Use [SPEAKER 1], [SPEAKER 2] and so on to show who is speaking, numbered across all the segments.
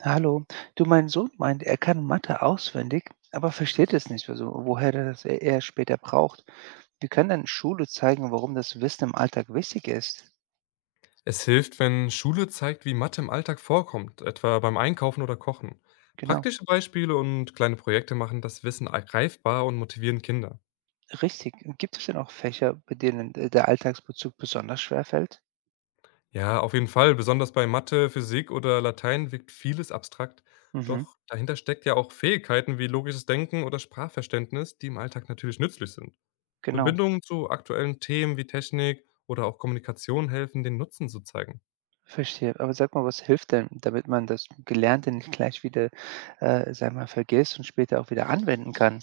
[SPEAKER 1] Hallo, du, mein Sohn meint, er kann Mathe auswendig, aber versteht es nicht, also woher er das er später braucht. Wie kann denn Schule zeigen, warum das Wissen im Alltag wichtig ist?
[SPEAKER 2] Es hilft, wenn Schule zeigt, wie Mathe im Alltag vorkommt, etwa beim Einkaufen oder Kochen.
[SPEAKER 1] Genau,
[SPEAKER 2] Praktische Beispiele und kleine Projekte machen das Wissen ergreifbar und motivieren Kinder.
[SPEAKER 1] richtig. Und gibt es denn auch Fächer, bei denen der Alltagsbezug besonders schwer fällt?
[SPEAKER 2] Ja, auf jeden Fall, besonders bei Mathe, Physik oder Latein wirkt vieles abstrakt,
[SPEAKER 1] Mhm,
[SPEAKER 2] doch dahinter steckt ja auch Fähigkeiten wie logisches Denken oder Sprachverständnis, die im Alltag natürlich nützlich sind.
[SPEAKER 1] genau,
[SPEAKER 2] Verbindungen zu aktuellen Themen wie Technik oder auch Kommunikation helfen, den Nutzen zu zeigen.
[SPEAKER 1] verstehe. Aber sag mal, was hilft denn, damit man das Gelernte nicht gleich wieder vergisst und später auch wieder anwenden kann?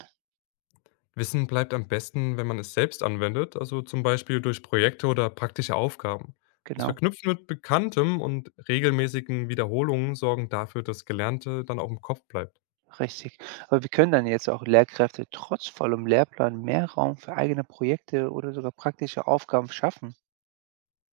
[SPEAKER 2] Wissen bleibt am besten, wenn man es selbst anwendet, also zum Beispiel durch Projekte oder praktische Aufgaben. Das
[SPEAKER 1] Genau.
[SPEAKER 2] Verknüpfen mit Bekanntem und regelmäßigen Wiederholungen sorgen dafür, dass Gelernte dann auch im Kopf bleibt.
[SPEAKER 1] Richtig. Aber wie können dann jetzt auch Lehrkräfte trotz vollem Lehrplan mehr Raum für eigene Projekte oder sogar praktische Aufgaben schaffen?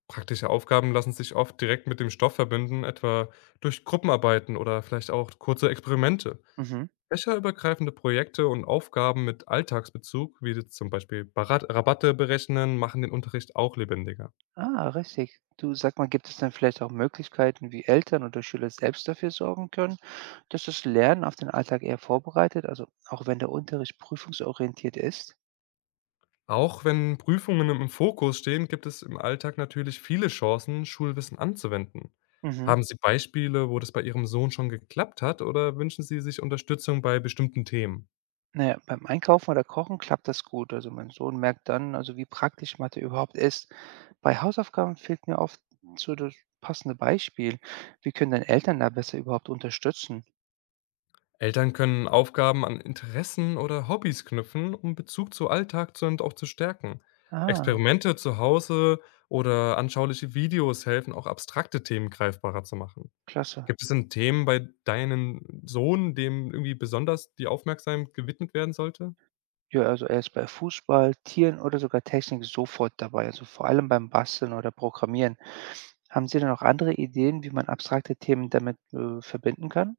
[SPEAKER 2] Praktische Aufgaben lassen sich oft direkt mit dem Stoff verbinden, etwa durch Gruppenarbeiten oder vielleicht auch kurze Experimente.
[SPEAKER 1] Mhm.
[SPEAKER 2] Fächerübergreifende Projekte und Aufgaben mit Alltagsbezug, wie jetzt zum Beispiel Rabatte berechnen, machen den Unterricht auch lebendiger.
[SPEAKER 1] Ah, richtig. Du, sag mal, gibt es denn vielleicht auch Möglichkeiten, wie Eltern oder Schüler selbst dafür sorgen können, dass das Lernen auf den Alltag eher vorbereitet, also auch wenn der Unterricht prüfungsorientiert ist?
[SPEAKER 2] Auch wenn Prüfungen im Fokus stehen, gibt es im Alltag natürlich viele Chancen, Schulwissen anzuwenden.
[SPEAKER 1] Mhm.
[SPEAKER 2] Haben Sie Beispiele, wo das bei Ihrem Sohn schon geklappt hat oder wünschen Sie sich Unterstützung bei bestimmten Themen?
[SPEAKER 1] Na ja, beim Einkaufen oder Kochen klappt das gut. Also mein Sohn merkt dann, also wie praktisch Mathe überhaupt ist. Bei Hausaufgaben fehlt mir oft so das passende Beispiel. Wie können denn Eltern da besser überhaupt unterstützen?
[SPEAKER 2] Eltern können Aufgaben an Interessen oder Hobbys knüpfen, um Bezug zu Alltag zu und auch zu stärken.
[SPEAKER 1] Ah,
[SPEAKER 2] Experimente zu Hause oder anschauliche Videos helfen, auch abstrakte Themen greifbarer zu machen.
[SPEAKER 1] klasse.
[SPEAKER 2] Gibt es denn Themen bei deinem Sohn, dem irgendwie besonders die Aufmerksamkeit gewidmet werden sollte?
[SPEAKER 1] Ja, also er ist bei Fußball, Tieren oder sogar Technik sofort dabei. Also vor allem beim Basteln oder Programmieren. Haben Sie denn noch andere Ideen, wie man abstrakte Themen damit verbinden kann?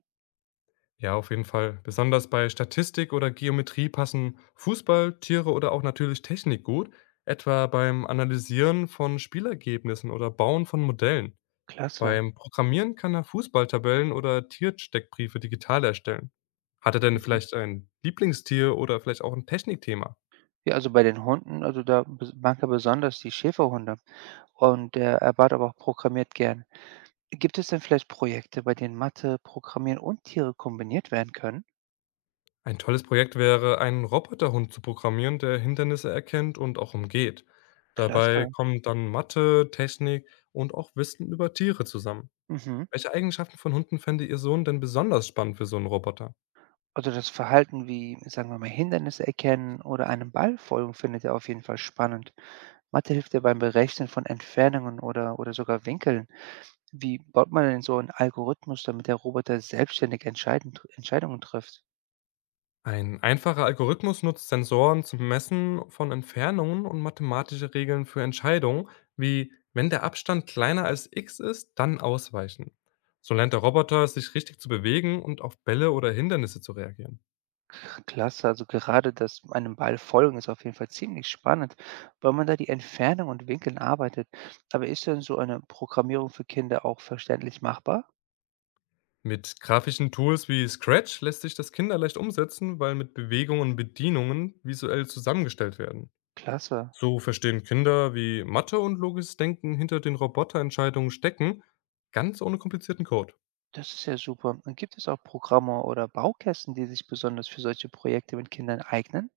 [SPEAKER 2] Ja, auf jeden Fall. Besonders bei Statistik oder Geometrie passen Fußball, Tiere oder auch natürlich Technik gut, etwa beim Analysieren von Spielergebnissen oder Bauen von Modellen.
[SPEAKER 1] Klasse.
[SPEAKER 2] Beim Programmieren kann er Fußballtabellen oder Tiersteckbriefe digital erstellen. Hat er denn
[SPEAKER 1] Mhm.
[SPEAKER 2] vielleicht ein Lieblingstier oder vielleicht auch ein Technikthema?
[SPEAKER 1] Ja, also bei den Hunden, also da mag er besonders die Schäferhunde. Und, er bat aber auch programmiert gern. Gibt es denn vielleicht Projekte, bei denen Mathe, Programmieren und Tiere kombiniert werden können?
[SPEAKER 2] Ein tolles Projekt wäre, einen Roboterhund zu programmieren, der Hindernisse erkennt und auch umgeht. Dabei
[SPEAKER 1] Klasse.
[SPEAKER 2] kommen dann Mathe, Technik und auch Wissen über Tiere zusammen.
[SPEAKER 1] Mhm.
[SPEAKER 2] Welche Eigenschaften von Hunden fände Ihr Sohn denn besonders spannend für so 'n Roboter?
[SPEAKER 1] Also das Verhalten wie, sagen wir mal, Hindernisse erkennen oder einem Ball folgen, findet er auf jeden Fall spannend. Mathe hilft ja beim Berechnen von Entfernungen oder sogar Winkeln. Wie baut man denn so einen Algorithmus, damit der Roboter selbstständig Entscheidungen trifft?
[SPEAKER 2] Ein einfacher Algorithmus nutzt Sensoren zum Messen von Entfernungen und mathematische Regeln für Entscheidungen, wie wenn der Abstand kleiner als X ist, dann ausweichen. So lernt der Roboter, sich richtig zu bewegen und auf Bälle oder Hindernisse zu reagieren.
[SPEAKER 1] Klasse, also gerade das einem Ball folgen ist auf jeden Fall ziemlich spannend, weil man da die Entfernung und Winkeln arbeitet. Aber ist denn so eine Programmierung für Kinder auch verständlich machbar?
[SPEAKER 2] Mit grafischen Tools wie Scratch lässt sich das kinderleicht umsetzen, weil mit Bewegungen und Bedienungen visuell zusammengestellt werden.
[SPEAKER 1] Klasse,
[SPEAKER 2] So verstehen Kinder, wie Mathe und logisches Denken hinter den Roboterentscheidungen stecken, ganz ohne komplizierten Code.
[SPEAKER 1] das ist ja super. Und gibt es auch Programme oder Baukästen, die sich besonders für solche Projekte mit Kindern eignen?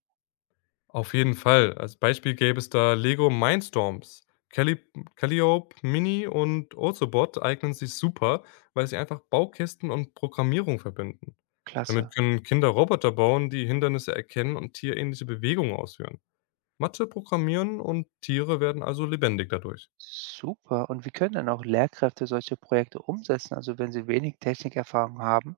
[SPEAKER 2] Auf jeden Fall. Als Beispiel gäbe es da Lego Mindstorms. Calli- Calliope, Mini und Ozobot eignen sich super, weil sie einfach Baukästen und Programmierung verbinden.
[SPEAKER 1] Klasse,
[SPEAKER 2] Damit können Kinder Roboter bauen, die Hindernisse erkennen und tierähnliche Bewegungen ausführen. Mathe programmieren und Tiere werden also lebendig dadurch.
[SPEAKER 1] super. Und wie können dann auch Lehrkräfte solche Projekte umsetzen, also wenn sie wenig Technikerfahrung haben?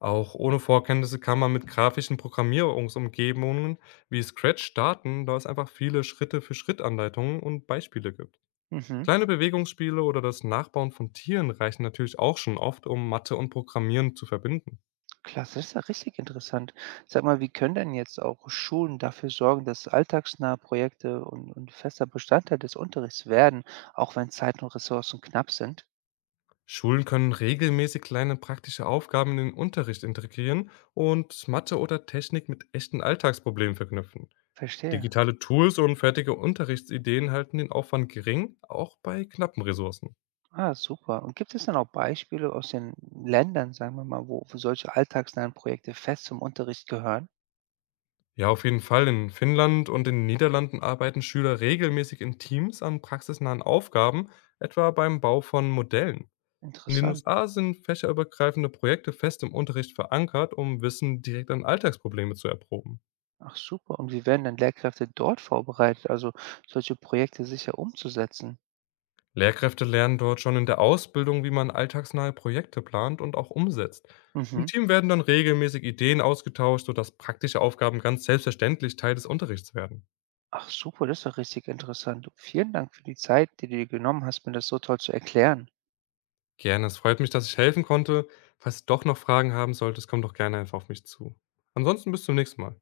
[SPEAKER 2] Auch ohne Vorkenntnisse kann man mit grafischen Programmierungsumgebungen wie Scratch starten, da es einfach viele Schritte-für-Schritt-Anleitungen und Beispiele gibt.
[SPEAKER 1] Mhm.
[SPEAKER 2] Kleine Bewegungsspiele oder das Nachbauen von Tieren reichen natürlich auch schon oft, um Mathe und Programmieren zu verbinden.
[SPEAKER 1] Klasse, das ist ja richtig interessant. Sag mal, wie können denn jetzt auch Schulen dafür sorgen, dass alltagsnahe Projekte und fester Bestandteil des Unterrichts werden, auch wenn Zeit und Ressourcen knapp sind?
[SPEAKER 2] Schulen können regelmäßig kleine praktische Aufgaben in den Unterricht integrieren und Mathe oder Technik mit echten Alltagsproblemen verknüpfen.
[SPEAKER 1] Verstehe.
[SPEAKER 2] Digitale Tools und fertige Unterrichtsideen halten den Aufwand gering, auch bei knappen Ressourcen.
[SPEAKER 1] Ah, super. Und gibt es dann auch Beispiele aus den Ländern, sagen wir mal, wo solche alltagsnahen Projekte fest zum Unterricht gehören?
[SPEAKER 2] Ja, auf jeden Fall. In Finnland und in den Niederlanden arbeiten Schüler regelmäßig in Teams an praxisnahen Aufgaben, etwa beim Bau von Modellen. In den
[SPEAKER 1] Interessant.
[SPEAKER 2] USA sind fächerübergreifende Projekte fest im Unterricht verankert, um Wissen direkt an Alltagsprobleme zu erproben.
[SPEAKER 1] Ach, super. Und wie werden dann Lehrkräfte dort vorbereitet, also solche Projekte sicher umzusetzen?
[SPEAKER 2] Lehrkräfte lernen dort schon in der Ausbildung, wie man alltagsnahe Projekte plant und auch umsetzt. Im
[SPEAKER 1] Mhm.
[SPEAKER 2] Team werden dann regelmäßig Ideen ausgetauscht, sodass praktische Aufgaben ganz selbstverständlich Teil des Unterrichts werden.
[SPEAKER 1] Ach super, das ist doch richtig interessant. Du, vielen Dank für die Zeit, die du dir genommen hast, mir das so toll zu erklären.
[SPEAKER 2] Gerne. Es freut mich, dass ich helfen konnte. Falls du doch noch Fragen haben solltest, komm doch gerne einfach auf mich zu. Ansonsten bis zum nächsten Mal.